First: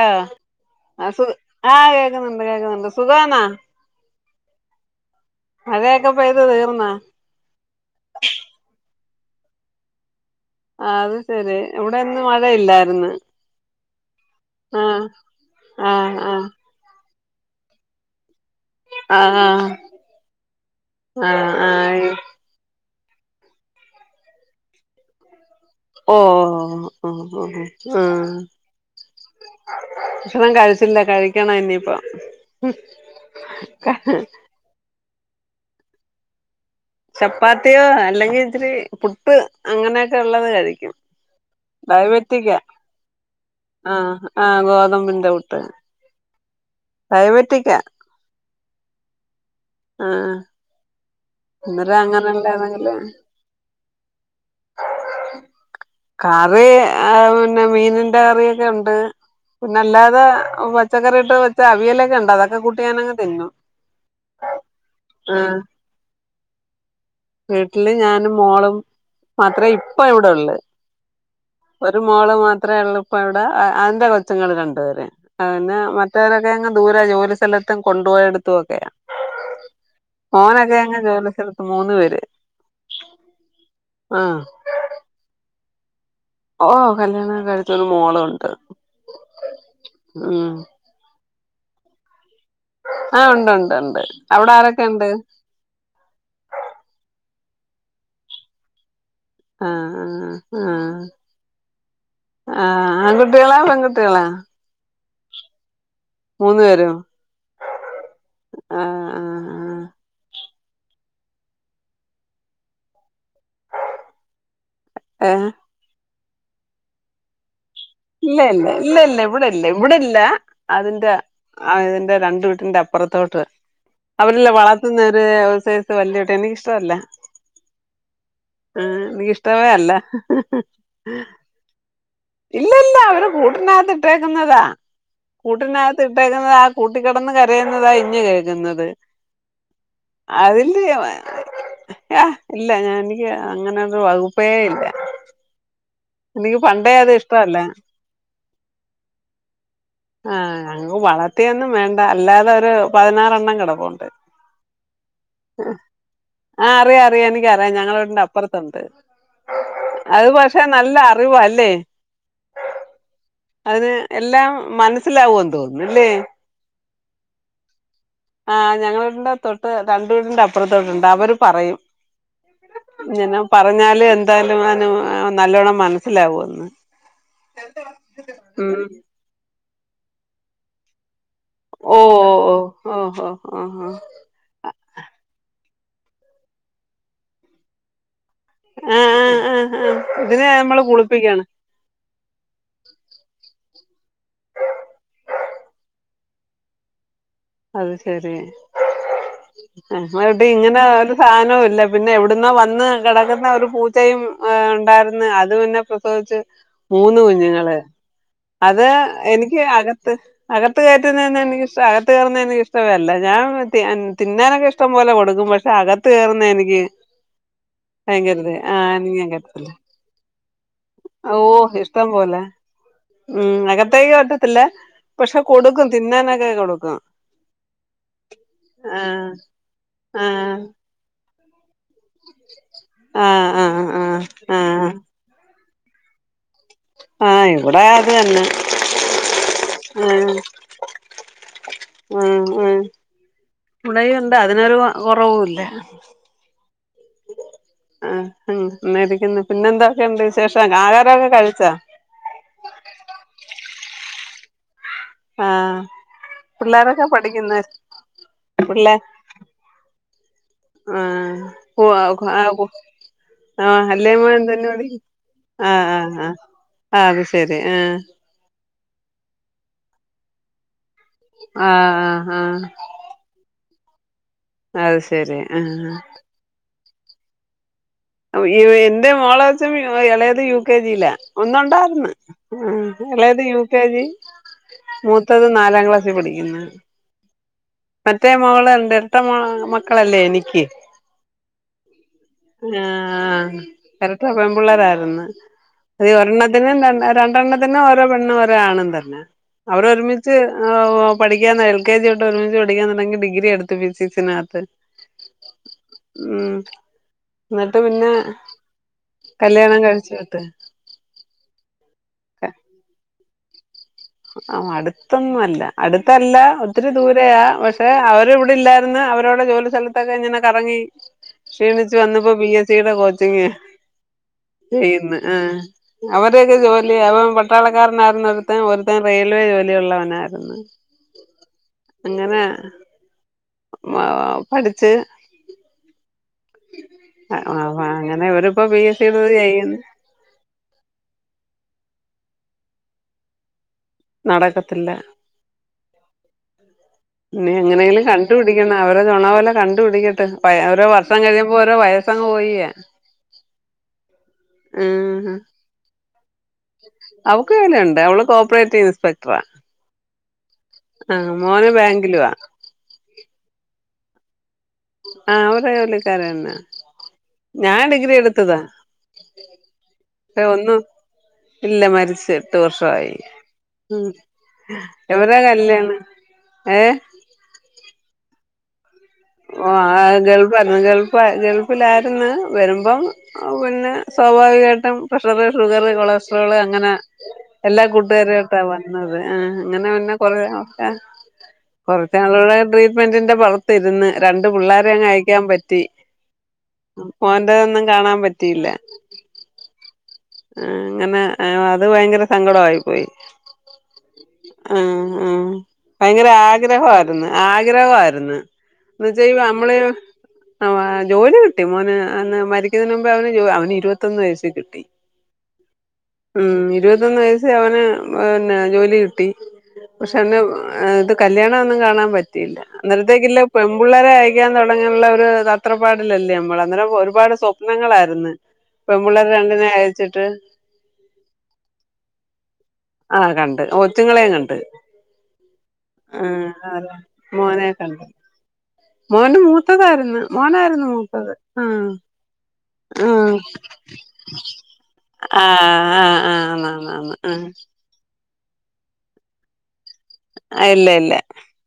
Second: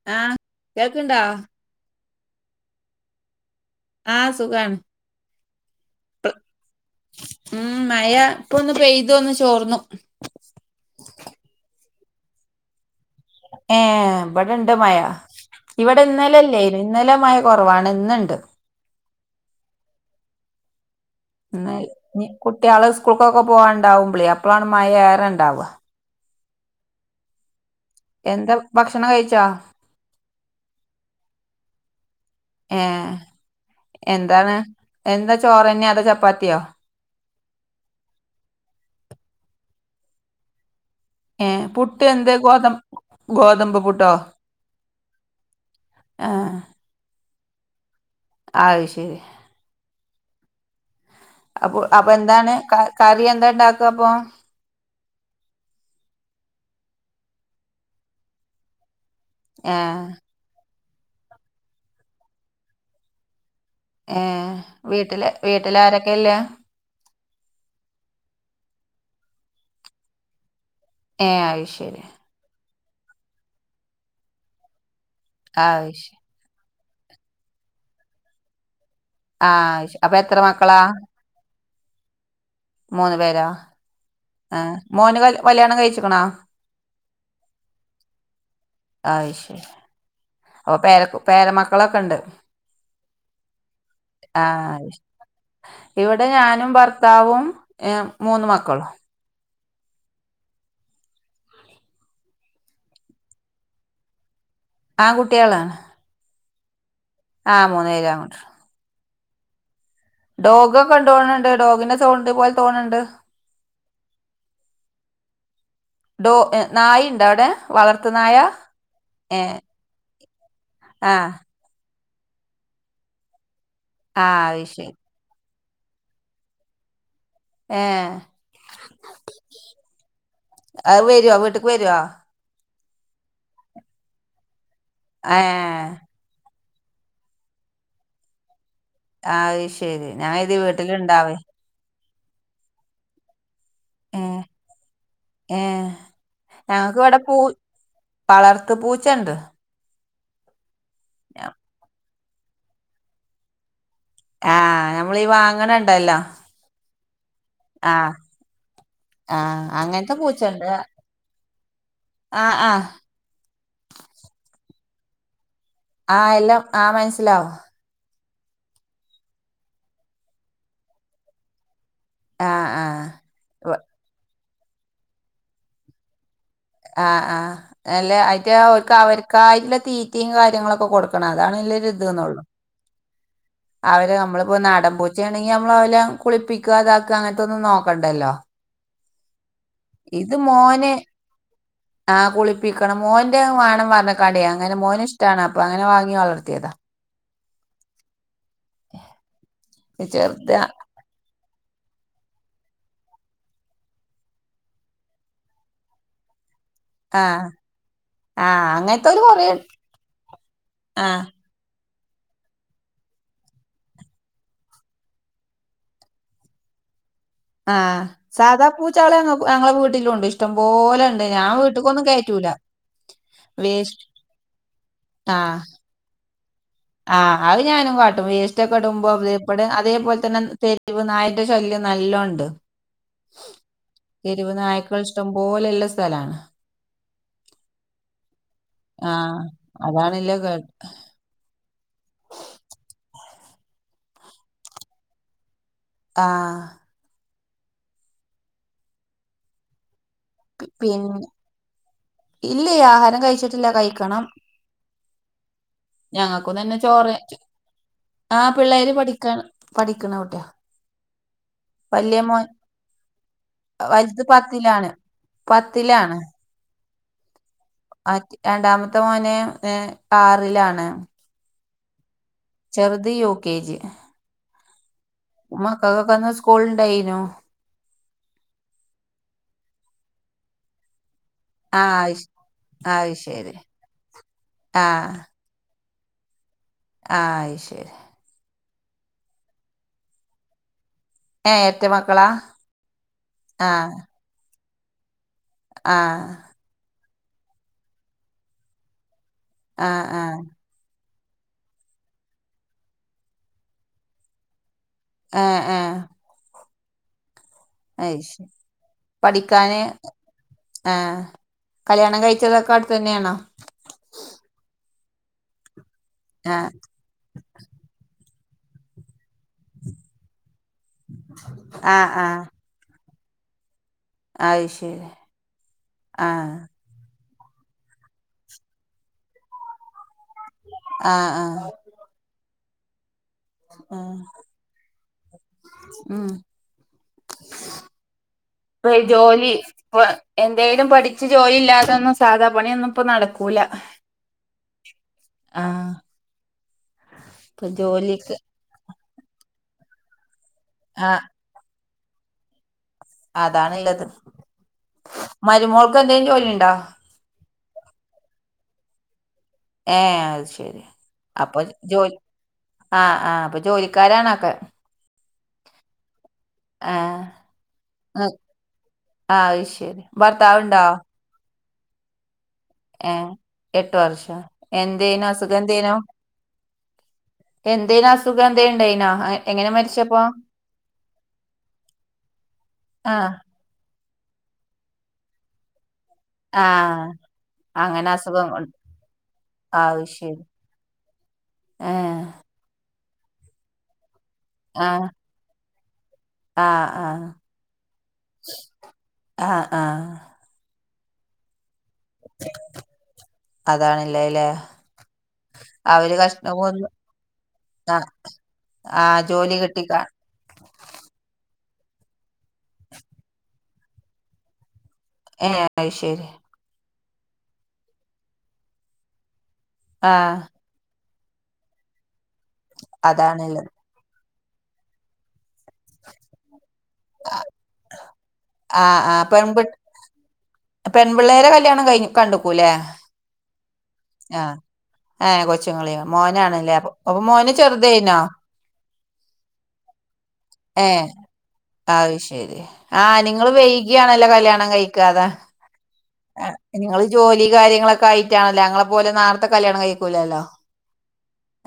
ആഹ് ആഹ് കേൾക്കുന്നുണ്ട് കേൾക്കുന്നുണ്ട് സുഖാണോ ആഹ് സുഖാണ്. മഴയൊക്കെ പെയ്ത് തീർന്ന് ഉം മയയാ ഇപ്പോ ഒന്ന് പെയ്ത ഒന്ന് ചോർന്നു. ആ അത് ശെരി ഇവിടെയന്ന് മഴയില്ലായിന്ന്. ഏഹ ഇവിടെ ഇണ്ട് മയാ ആ ഇവിടെ ആ ഇന്നലെ ഇല്ലായിരുന്നു. ഇന്നല മയ കൊറവാണ് ഇന്ന്ണ്ട്. ആഹ ആഹ കുട്ടികളെ സ്കൂൾക്കൊക്കെ പോവാറുണ്ടാവുപ്പോഴ് അപ്പളാണ് മയ ഏറെയിണ്ടാവുക. ഓഹ് ഓ ഹ് ഓഹ് ഓഹ് എന്താ ഭക്ഷണം കയിച്ചോ ഭക്ഷണം കഴിച്ചില്ല കഴിക്കണം ഇനിയിപ്പോ- ഏഹ് [unintelligible] എന്താണ് എന്താ ചോറ് തന്നെയാ അതോ ചപ്പാത്തിയോ? ചപ്പാത്തിയോ അല്ലെങ്കിൽ ഇത്തിരി പുട്ട് അങ്ങനെയൊക്കെയുള്ളത് കഴിക്കും ഏഹ് പുട്ട് എന്ത് ഡയബറ്റിക്ക ഗോതം ഗോതമ്പ് പുട്ടോ ആഹ് ആഹ ഗോതമ്പിന്റെ പുട്ട് ആഹ് ഡയബറ്റിക്കാ അത് ശരി ആഹ ആഹ് അപ്പൊ അപ്പൊ എന്താണ് ഏതെങ്കിലും കറി എന്താ ഇണ്ടാക്കുക അപ്പൊ- കറി പിന്നെ മീനിനിന്റെ കറിയൊക്കെയുണ്ട് പിന്നെ ഏഹ് അല്ലാതെ പച്ചക്കറിട്ട് വച്ച അവിയലൊക്കെയുണ്ട് അതൊക്കെ കൂട്ടി ഞാനങ്ങ് തിന്നും ഏ വീട്ടില് ആഹ് വീട്ടില് ആരൊക്കെ ഉള്ളെ വീട്ടില് ഞാനും മോളും മാത്രേ ഇപ്പ ഇവിടെ ഒള്ളു ഏ അത് ഒരു ശരി മകള് മാത്രേ ഉള്ളപ്പോ അവിടെ അതിന്റെ കൊച്ചുങ്ങൾ രണ്ട് പേര് പിന്നെ അത് ശരി മറ്റവരൊക്കെ അങ്ങ് ദൂരെ ജോലി സ്ഥലത്തും കൊണ്ടുപോയടെത്തുംയൊക്കെയാ ആ അത് ശരി. അപ്പൊ എത്ര മക്കളാ മോനൊക്കെ അങ്ങ് ജോലിസ്ഥലത്ത് മൂന്ന് പേരും മൂന്ന് പേരോ ആഹ് ആ മോന് [inaudible] കല്യാണം കഴിച്ചിക്കണ ഓ കല്യാണകഴിച്ചൊരു മോളുണ്ട് അത് ശരി ഉം. അപ്പൊ പേര പേരമക്കളൊക്കെ ഉണ്ട്. ആ ഉണ്ട് ഉണ്ട് ഉണ്ട് ആ അവിടെ ആരൊക്കെ അത് ശരി. ഉണ്ട്. ഇവിടെ ഞാനും ഭർത്താവും [inaudible] മൂന്ന് മക്കളും. ആ ആ ആ ആഹ് ആൺകുട്ടികളാ പെൺകുട്ടികളാ ആൺ കുട്ടികളാ മൂന്ന് പേരോ ആ മൂന്ന് കിലോമീറ്റർ. ആ ആ ആ ഡോഗൊക്കെണ്ട് തോന്ന്ണ്ട് ഡോഗിന്റെ സൗണ്ട് പോലെ തോന്ന്ണ്ട്. ഏ ഡോ നായി ഇണ്ട അവുടെ ഇല്ല ഇല്ല ഇല്ല ഇല്ല ഇവിടെ ഇല്ല ഇവിടെല്ല അതിന്റെ ആ ആ ഇതിന്റെ രണ്ട് വീട്ടിന്റെ അപ്പുറത്തോട്ട് ആ അവരല്ലേ അത് ശരി വളർത്തുന്നെ ഒരു സൈസ് വല്യോട്ട്. [unintelligible] ഏ ഹ് [unintelligible] അല്ല. വീട്ടക്ക് വരോ ഇല്ല ഇല്ല അവര് കൂട്ടനകത്ത് ഇട്ടേക്കുന്നതാ ഏ കൂട്ടിനകത്ത് [unintelligible] ആ കൂട്ടികിടന്ന് കരയുന്നതാ ഇഞ്ഞ് കേൾക്കുന്നത്. അഹ് ശരി ഞാൻ [unintelligible] വീട്ടിലുണ്ടാവേ ഏ ഇല്ല ഞാൻ എനിക്ക് അങ്ങനെ ഏഹ് വകുപ്പേ ഇല്ല. ഏഹ് എനിക്ക് പണ്ടേ ഞങ്ങക്ക് അത് ഇവിടെ ഇഷ്ട പൂ വളർത്ത് പൂച്ചണ്ട്. ആ അങ്ങ് വളർത്തിയൊന്നും വേണ്ട അല്ലാതെ ഒരു പതിനാറെണ്ണം കിടപ്പുണ്ട്. ആഹ് ഞമ്മളി വാങ്ങണ ഇണ്ടല്ലോ ആ അറിയാ അറിയാം എനിക്ക് അറിയാം ഞങ്ങളെ വീടിന്റെ അപ്പുറത്തുണ്ട്. ആഹ് അങ്ങനത്തെ അഹ് പക്ഷെ നല്ല അറിവാല്ലേ ആ ആ അതിന് എല്ലാം മനസ്സിലാവുന്തൊ ആ എല്ലാം ആ മനസ്സിലാവും. ആ ഞങ്ങളെ വീടിന്റെ തൊട്ട് രണ്ട് വീടിന്റെ അപ്പുറത്തൊട്ട്ണ്ട് അവര് പറയും. ആഹ് ആഹ് ഇങ്ങനെ വ പറഞ്ഞാല് എന്തായാലും അന് നല്ലോണ്ണം മനസ്സിലാവൂന്ന്. ആ ആ അല്ല അയിട്ട് ഉം അവർക്ക് അവർക്കായിട്ടുള്ള തീറ്റയും കാര്യങ്ങളൊക്കെ കൊടുക്കും. ക്ക്ണ്അതാണെല്ലൊരു ഇത് ഓഹ് ന്നൊള്ളു ഓഹ് ഓഹ് ഓഹ് ഓഹ് ഓഹ് അവര് ഞമ്മള്പ്പൊ ഒര് നാടൻ പൂ ച്ചാണെങ്കി മ്മളോലെ കുളിപ്പിക്കാ ദാക്കാ അങ്ങനതൊന്നും നോക്കണ്ടല്ലൊ ആ ആ ആ ഇത് മോന് ആ കുളിപ്പിക്കണം. മോന്റെ വേണം പറഞ്ക്കാണ്ടേ അങ്ങനെ മോന്ഷ്ടാണ് അപ്പങ്ങനെ വാങ്ങി വളർത്തിയതാ. അത് ശരി ഞങ്ങളെടി ചെറുത ഇങ്ങനായാലും സാനോല്ലാ എവ്ട്ന്നാ വന്ന് കിടക്ന്നൊരു പൂച്ചയും ണ്ടായിര്ന്ന് അത് പിന്നെ അജ് മൂന്ന് ആഹ് കുഞ്ഞുങ്ങള്. ആഹ് അത് അങ്ങനത്തോല് കൊറേ എനിക്ക് അകത്ത് അകത്ത് ആഹ് കയ്റ്റ്ന്നേന്ന്നിക്ക് ഇഷ് [unintelligible] അകത്ത് കേറ്ന്നേന്ന് എനിക്ക്ഷ്ടമല്ല ഞാൻ തിന്നാനൊക്കെ ഇഷ്ടം പോലെ കൊടുക്കും. പക്ഷെ അകത്ത് കേറുന്നെനിക്ക് ആ സാധാ എനിക്ക് പൂച്ചളേം ഞാൻ ങ്ങക്ക് കേറ്റത്തില്ല ഞങ്ങളെ വീട്ടിലുംണ്ട് ഇഷ്ട ഇഷ്ടംപോലെണ്ടയിനി ഓ ഞാൻ വീട്ട്ക്കൊന്നും ഇഷ്ടം പോലെ കെയാറ്റൂല ഉം അകത്തേക്ക് കയറ്റത്തില്ല പക്ഷെ കൊടുക്കും. തിന്നാനൊക്കെ കൊടുക്കും. ആ അഹ് ഞാനും കാട്ടും ആ വേസ്‌റ്റൊക്കിടുമ്പോ [unintelligible] അതേ ആ പോലത്തന്നെ തെര് വ്നായന്റെ ശല്യം നല്ലോണ്ട് ആ ആ ആ തെര് വ് ആ നായ്ക്ക നായ്ക്കള്ഷ്ടംപോലെല്ല സ്ഥലാണ് ആഹ് ഇവിടത് തന്നെ ആഹ് ആഹ അതാണല്ലോ കേട് ഏഹേ ഏഹേ ഇവടേം ഇണ്ടതിനൊരു കൊറവൂല്ല ആഹ്.. ആഹ് മേബിക്കെന്ന പിന്നെന്തക്കെയിണ്ട് വിശേഷം ആഹാരൊക്കെ കഴിച്ചൊ? ഇല്ല്യേ ആഹാരം കയ്ച്ചിട്ടില്ല കഴിക്കണം ആഹ് ഞങ്ങക്കും തന്നെ പിള്ളേരൊക്കെ ചോറ് പഠിക്കുന്ന ആഹ് പിള്ളേര് പഠിക്കാണ് പഠിക്ണ കുട്ടിയ [unintelligible] ആഹ ആഹ് വലുത് ആഹ് പത്തിലാണ് അ പത്തിലാണ് അത് ശെരി ആഹാ രണ്ടാമത്തെ മോന് ഹ് ആറിലാണ് ആഹ് ഹ ഹാ ചെറുത് യുകെജി അത് ശെരി ആഹ് മക്കക്കൊക്കെന്ന് സ്ക്കൂള്ണ്ടായ്നു അയോ എന്റെ മോളെ കൊച്ചും എളേത് യുക്കെജിലാ ആ ഒന്നുണ്ടാർന്ന് അത് ശ- ഏഹ് ആ, അത് എളേത് ശരി യുകെജി ആ മൂത്തത് നാലാംക്ലാസ്സില് പഠിക്ക്ന്ന് ആഹ് അയ്ശെരി മറ്റേ മോള്ണ്ട് എരട്ട മാമക്കളല്ലെനിക്ക്? ഏഹേ എരറ്റമക്കളാ? ആഹ് ഏരട്ട പെമ്പ്ള്ളായിര്ന്ന് ആ അതീഒരണ്ണത്തി ത്തിനും രണ്ട് രണ്ടെണ്ണത്തിനും ഓരോ പെണ്ണും ഒരാണും തന്നെ ആ ആ അവരൊരുമിച്ച് ഓ പഠിക്കാന്നെ എൽ കെ ജി തൊട്ട് ഒരുമിച്ച് പഠിക്കാ തൊടങ്ങി ഡിഗ്രി എട്ത്ത് ഫിസിക്സിനകത്ത്. ആഹ് ഹേ മ്മ്ഹ് അയ്ശെരി പഠിക്കാന് കല്യാണം കഴിച്ചു വിട്ട് ഏഹേ കല്യാണം കഴിച്ചതൊക്കവ്ട്തെന്നെയാണോ? ആ അടുത്തൊന്നുവല്ല അടുത്തല്ല ആ ഒത്തിരി ദൂരെയാ പക്ഷെ അവര് ഇവിടെല്ലായിര്ന്ന് അവരോടെ ജോലി സ്ഥലത്തൊക്കെങ്ങനെ കറങ്ങി ക്ഷീണിച്ച് ആ ആ വന്നപ്പോ പി എ സി ടെ കോച്ചിങ് അത് ശരി ചെയ്യ്ന്ന് ആഹാ ആ അവരെയൊക്കെ ജോ ല്ല്യേ അവൻ പട്ടാളക്കാരനാർന്നു ഒരുത്തൻ ഒരുത്തൻ റെയിൽവേ ജോലിഉള്ളവനായിരുന്നു. ആഹ് ആഹ് അഹ് അങ്ങനെ ആഹ് പഠിച്ച് ഉം അഹ് ഓ ഹാ അങ്ങനെവരിപ്പോ പി എ സ്ടെത് ചെയ്യ്ന്ന്. എന്തെേലും പഠിച്ച് ജോലില്ലാതൊന്നും സാധാ പണ്യൊന്നുപ്പ നടക്കൂല. നടക്കത്തില്ല. ആഹ്. ഇനി ഇപ്പൊ എങ്ങനേലും ജോലിക്ക് കണ്ടുപിടിക്കണം അവരെ തൊണ പോലെ കണ്ടുപിടിക്കട്ടെ അവരെ വർഷം ആഹ് കഴിയും മ്പോ ഓരോ വയസ്സങ്ങ് പോയിയാ അതാണ്ല്ലത്. മ് ഹ് മരുമോൾക്കെന്തേം ജോലിണ്ടോ? അവക്ക് ജോലിയുണ്ട്, അവള് കോപ്പറേറ്റീവ് ഇൻസ്പെക്ടറാ. ഏഹേ അഹ് ശെരി, ആഹ് അപ്പൊ മോന് ജോലി ബാങ്കിലുവാ ആഹ് ആഹ് അപ്പൊ ജോലിക്കാരാണൊക്കെ. ആഹ് അവര് ജോലിക്കാരെന്നാ ആഹ് ഞാ ഡിഗ്രിയെട്ത്തതാ. ആഹ് അയ്ശെരി ഭർത്താവ്ണ്ടോ? ഇല്ല മരിച്ച്. പത്ത് വർഷവായി ഏഹ് എട്ട് ഉം വർഷം എന്തേനു എവരെ അസുഖം കല്ല്യാണം ഏഹ് എന്തേനസുഖന്തേണ്ടായിനാ അങ്ങ ഓ ആഹ് ഗൾഫായിര്ന്ന് ഗൾഫ് ഗൾഫിലായിര്ന്ന് വരുമ്പം ആഹ് അപ്പ പിന്നെ സ്വാഭാവികായിട്ടും പ്രെഷറ് ഷുഗറ് കൊളസ്ട്രോള് അങ്ങനെ ആഹ് എല്ലാ അങ്ങനെ കൂട്ടുകാരായിട്ടാ അസുഖം വന്നത് ആഹ് അങ്ങനെ അത് പിന്നെ ശരി. കൊറേ നാളൊക്കെ കൊറച്ച് ഏഹ്. നാളോള് ട്രീറ്റ്മെന്റിന്റെ പൊറത്തിര്ന്ന് രണ്ട് ആഹ്. പിള്ളാരെയങ്ങയക്കാൻ പറ്റി. ആഹ് ആഹ്. മോൻ്റതൊന്നും കാണാൻ പറ്റിയില്ല ആഹ് ആഹ് ആഹ് അങ്ങനെ അത് ഭയങ്കര സങ്കടവായി പോയി. അതാണില്ലേലേ ആഹ് ആഹ് ഭയങ്കര ആഗ്രഹവായിരുന്ന് ആഹ് ആഗ്രഹവായിരുന്ന് എന്ന് ആഹ് വെച്ചാ ജോലി അമ്മള് ഈ കിട്ടിക്കാ ആ ജോലി കിട്ടി മോന് അന്ന് മരിക്കുന്നതിന് മുമ്പേ അവന് അവന് ഇരുപത്തൊന്ന് വയസ്സീ കിട്ടി. ഏഹ് അയ്ശെരി. ഉം ഇരുപത്തൊന്ന് വയസ്സീ അവന് പിന്നെ ജോലി കിട്ടി പക്ഷെ ആഹ് അന്ന് ആഹ് ഇത് കല്യാണവൊന്നും കാണാൻ പറ്റിയില്ല അന്നരത്തേക്കില്ല പെ അതാണുള്ളത്. പുള്ളേരെ അയക്കാൻ തൊടങ്ങ്ള്ള ഒര് തത്രപ്പാടിലല്ലേ അമ്മൾ അന്നേരം ഒര് ഒരുപാട് സ്വപ്നങ്ങളാരിന്ന് ആഹ് ആഹ് പെമ്പുള്ളാര് പെൺപി രണ്ടിനെ അയച്ചിട്ട് പെൺപിള്ളേരെ കല്യാണം കഴി കണ്ട്ക്കൂല്ലേ. ആഹ് കണ്ട് ഓ കൊച്ചുങ്ങളേം കണ്ട് ആഹ്. ഏഹ് കൊച്ചുങ്ങള് മോനാണല്ലേ അപ്പൊ ആഹ് അപ്പൊ മോന് മോനെ കണ്ട്. ചെറുതേനോ? മോന് മൂത്തതായിര്ന്ന് മോനായിര്ന്ന് മൂത്തത് ആഹ്. അയ്ശെരി. ആഹ് നിങ്ങള് വൈയ്കിയാണല്ലോ കല്യാണം കഴിക്കാ അതാ ആഹ് ആഹ് ആഹ് ആന്ന് ആന്ന് നിങ്ങള് ജോലി ആന്ന് കാര്യങ്ങളൊ ക്കായിട്ടാണല്ലോ ഞങ്ങളെ പോലെ നാര്ത്തേ കല്ല്യാണം കഴിക്കൂലാല്ലോ. ആഹ് ഇല്ല ഇല്ല.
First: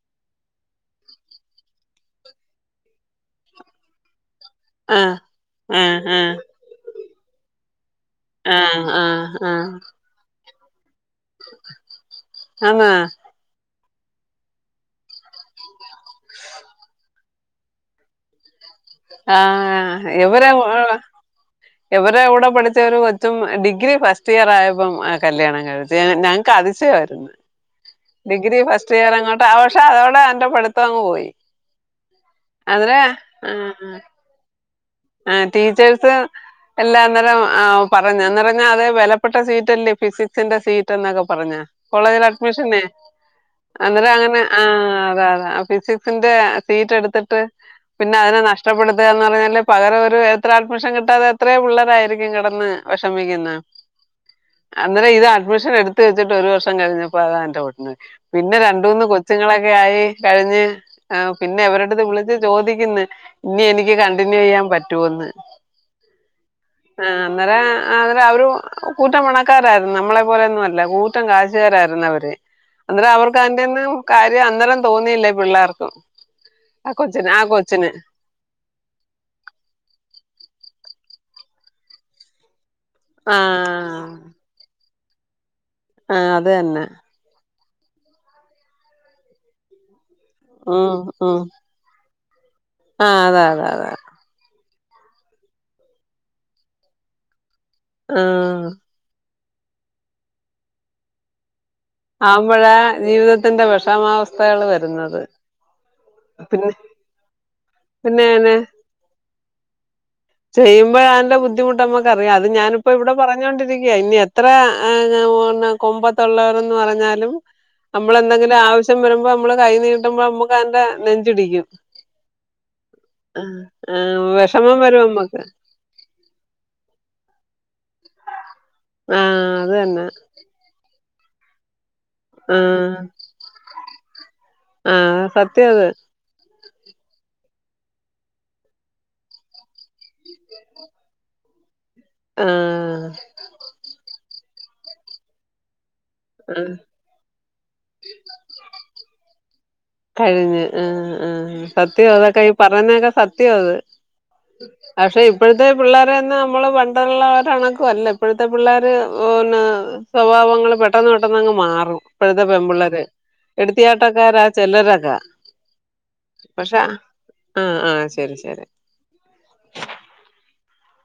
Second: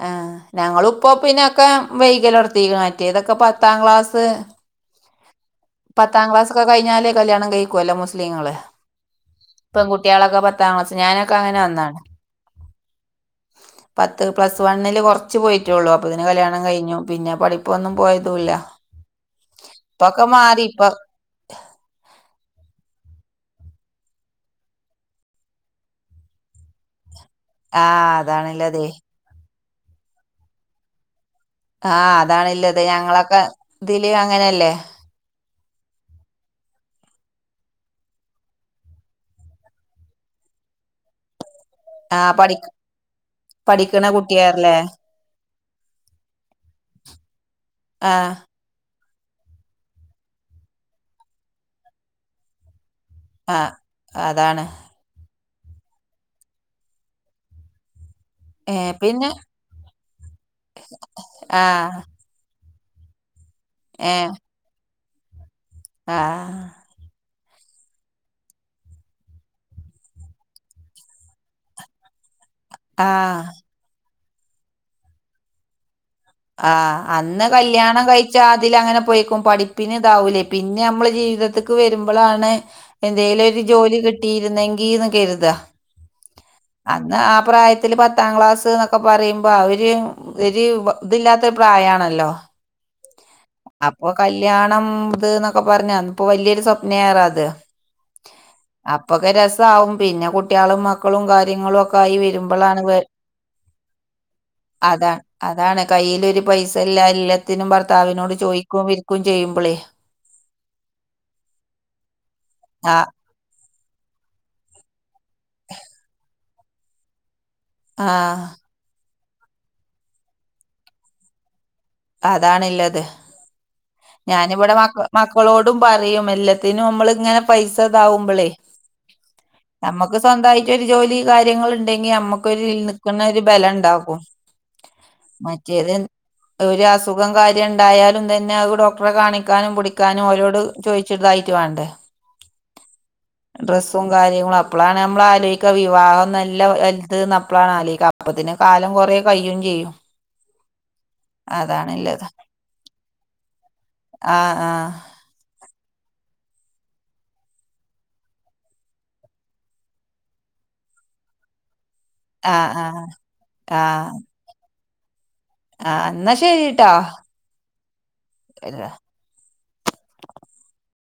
ആഹ് ഞങ്ങളൂപ്പോ പിന്നൊക്കെ വൈയ്കലടത്തീക്ക്ണ് മറ്റേതൊക്കെ പത്താം ക്ലാസ് ആഹ് ആഹ് പത്താം ആഹ് ക്ലാസൊക്കെ കഴിഞ്ഞാല് കല്ല്യാണം കഴിക്കുവല്ല മുസ് മുസ്ലീങ്ങള് ആഹ് ആഹ് ആഹ് പെങ്കുട്ട്യേളൊക്കെ പ ത്താം ക്ലാസ് ഞാനൊക്കങ്ങനെ വന്നാണ് ആന്നാ പത്ത് പ്ലസ് വണ്ണില് കൊറച്ച് പോയിറ്റോള്ളൂ അപ്പൊത്തിന് കല്യാണം കഴിഞ്ഞു പിന്നെ പഠിപ്പൊന്നും പോയതൂല്ല്യ. ആഹ് എവര് വൊ ആഹ് എവരെ എവിടെ പഠിച്ച ഒരു കൊച്ചും ഡിഗ്രി ഫസ്റ്റ് ഇയർ ആയപ്പം കല്യാണം കഴിഞ്ഞ് തേ ഞങ്ങക്ക് അതിശയവായിര്ന്ന് ആഹ് ഡിഗ്രി അതാണ്ല്ലതേ ഫസ്റ്റ് ഇയർ അങ്ങോ പവഷവള് അൻ്റെ പഠിത്തവങ്ങ് പോയി. ആഹ് അതാണുള്ളത് അതിന് ഞങ്ങളൊക്കെ ഇതില് അങ്ങനെയല്ലേ? ആ ടീച്ചേഴ്സ്. എല്ലാ അന്നേരം ആ പറഞ്ഞന്നറഞ്ഞാ അത് വിലപ്പെട്ട സീറ്റ്ല്ലേ ഫിസിക്സിന്റെ സീറ്റ് എന്നൊക്കെ പറഞ്ഞ. കോളേജിലെ ആഹ് പഠി അഡ്മിഷനെ പഠിക്കണ അന്നേരം അങ്ങനെ കുട്ടിയാർല്ലേ ആഹ് അതാ അതെ ഫിസിക്സിന്റെ സീറ്റ് എടുത്തിട്ട്. പിന്നെ ആഹ് അതിന് നഷ് നഷ്ടപ്പെടത്തുകന്ന് പറഞ്ഞാല് പകരം ഒരു എത്ര അഡ്മിഷൻ കിട്ടാതെ എത്രയും പിള്ളരായിരിക്കും കിടന്ന്. വേഷമിക്കുന്നെ ആഹ് അതാണ് അ അന്നേരം ഇത് അഡ്മിഷൻ എടുത്ത് വെച്ചിട്ട് ഒരു വർഷം കഴിഞ്ഞപ്പോ അതാ എന്റെവോട്ടിനോയി പിന്നെ ഏഹ് രണ്ടൂന്ന് പിന്നെ കൊച്ചുങ്ങളൊക്കെ ആയി കഴിഞ്ഞ് പിന്നെ ആഹ് അവരടുത്ത് വിളിച്ച്. ചോദിക്കുന്നെ ഇനി എനിക്ക് ഏഹ് കണ്ടിന്യൂ ചെയ്യാൻ പറ്റൊന്ന്. ആഹ് ആഹ് അന്നേര അന്ന അവര് ഒരു കൂറ്റപ്പണക്കാരായിരുന്നു നമ്മളെ പോലെയൊന്നും അല്ല പൂ ത്തൻ കാശ്കാരായിരുന്നു അവര് അന്നേരം അവർക്ക് ആഹ് അയ്ന്റൊന്നും കാര്യം അന്നേരം തോന്നിയില്ല ഈ പിള്ളേർക്ക്. ആഹ് അന്ന് കല്ല്യാണം കഴ് ച്ച് ആ അതില് അങ്ങനെ പോയ്ക്കും പഠിപ്പിന് ഇതാവൂലേ പിന്നെ നമ്മള് ജീവിതത്തിക്ക് വരുമ്പോളാണ് ആ എന്തേലും ഒരു ജോലി കിട്ടിയിരുന്നെങ്കിൽന്ന് കരുതാ ആ അത് തന്നെ അന്ന് ആ പ്രായത്തി ഇതിൽ പത്താം ക്ലാസ് എന്നൊക്കെ പറയുമ്പോ അവര് ഒര് ഉം ഇതില്ലാത്ത പ്രായണല്ലോ? ആഹ് അതെ അതെ അതെ. കല്ല്യാണം ഇത് നൊക്കെ പറഞ്ഞ അന്ന് പ്പൊ വലിയൊരു സ്വപ്ന ആണ് അത്. ആഹ്. അപ്പൊക്കെ രസാവും പിന്നെ കുട്ടികളും മക്കളും കാര്യങ്ങളുംക്കെ ക്കെ ആയി ആവുമ്പഴാ വരുമ്പോളാണ് ജീവിതത്തിന്റെ വിഷമാവസ്ഥകൾ അതാ വരുന്നത് അതാണ് കൈയിൽ ഇ പിന്നെ പൈസ ഇല്ല എല്ലത്തിനും ഭർത്താവിനോട് പിന്നെനെ ചോദിക്കയും വിരിക്കും ചെയ്യുമ്പള്. ചെയ്യുമ്പോ അയ്ന്റെബുദ്ധിമുട്ട് നാമ്മുക്കറി യാം അത് ഞാനിപ്പോ ആഹ് ഇവിടെ പറയാ പറഞ്ഞൊണ്ടിരിക്കയ ഇനി എത്ര ആ ഞൻ പറ കൊമ്പത്തുള്ളവർന്ന് പറഞ്ഞാലും. ആഹ് നമ്മളെന്തെങ്കിലും ആവശ്യം വരുമ്പോ നമ്മള് കൈ നീട്ടുമ്പോ നമ്മുക്ക് അതിന്റെ നെഞ്ചിടിക്കും. അതാണ്ള്ളത് ആഹ് ആഹ് ഞാനിവിടെ വെഷമം മക്ക വരും. നമ്മക്ക് മക്കളോടും പറയും എല്ലാത്തിനും നമ്മള് ഇങ്ങനെ പൈസ, ഇതാവുമ്പള് ആ അത് തന്നെ നമുക്ക് സ്വന്തമായിട്ട് ഒരു ജോലി കാര്യങ്ങൾ ഇണ്ടെങ്കിൽ നമു ആ ഒര് നിക്ക്ണ ഒരു ബലം ഉണ്ടകും ആ സത്യം അത് മറ്റേത്. ഒരു അസുഖം കാര്യം ഉണ്ടായാലും തന്നെ അത് ഡോക്ടറെ കാണിക്കാനും പടിക്കാനും ഓലോട് ചോദിച്ച്തായി. ട്ട് വാണ്ടേ ആഹ് ഡ്രസ്സും കാര്യങ്ങളും അപ്പോളാണ് നമ്മൾ ആലോയ്ക്ക വിവാഹം നല്ല ആ വാ ഇത് ന്ന് അപ്പളാണ് ആലോയ്ക്ക അപ്പത്തിന് കാലം കുറേ കയ്യും ചെയ്യും. കഴിഞ്ഞ് ആഹ് ആഹ് സത്യം അതാണ്ള്ളത് അതൊക്കെ ഈ പറന്നൊക്കെ സത്യോ അത്. ആഹ് ആഹ്. പക്ഷെ ഇപ്പോഴത്തെ പിള്ളേരെന്ന് നമ്മള് പണ്ടതുള്ളവരെ ഇണക്കല്ല ഇപ്പോഴത്തെ പിള്ളേർ ഓന്ന സ്വഭാവങ്ങൾ പെട്ടെന്ന് പെട്ടെന്ന് അങ്ങ് മാറും ഇപ്പോഴത്തെ പെൺ ആഹ് പിള്ളര് ആഹ് ആഹ് എടുത്തിചാട്ടക്കാര ചെലരൊക്കെ ആഹ് എന്നാ പക്ഷെ ശരിട്ടോ ആഹ് ആഹ് ശരി ശരി.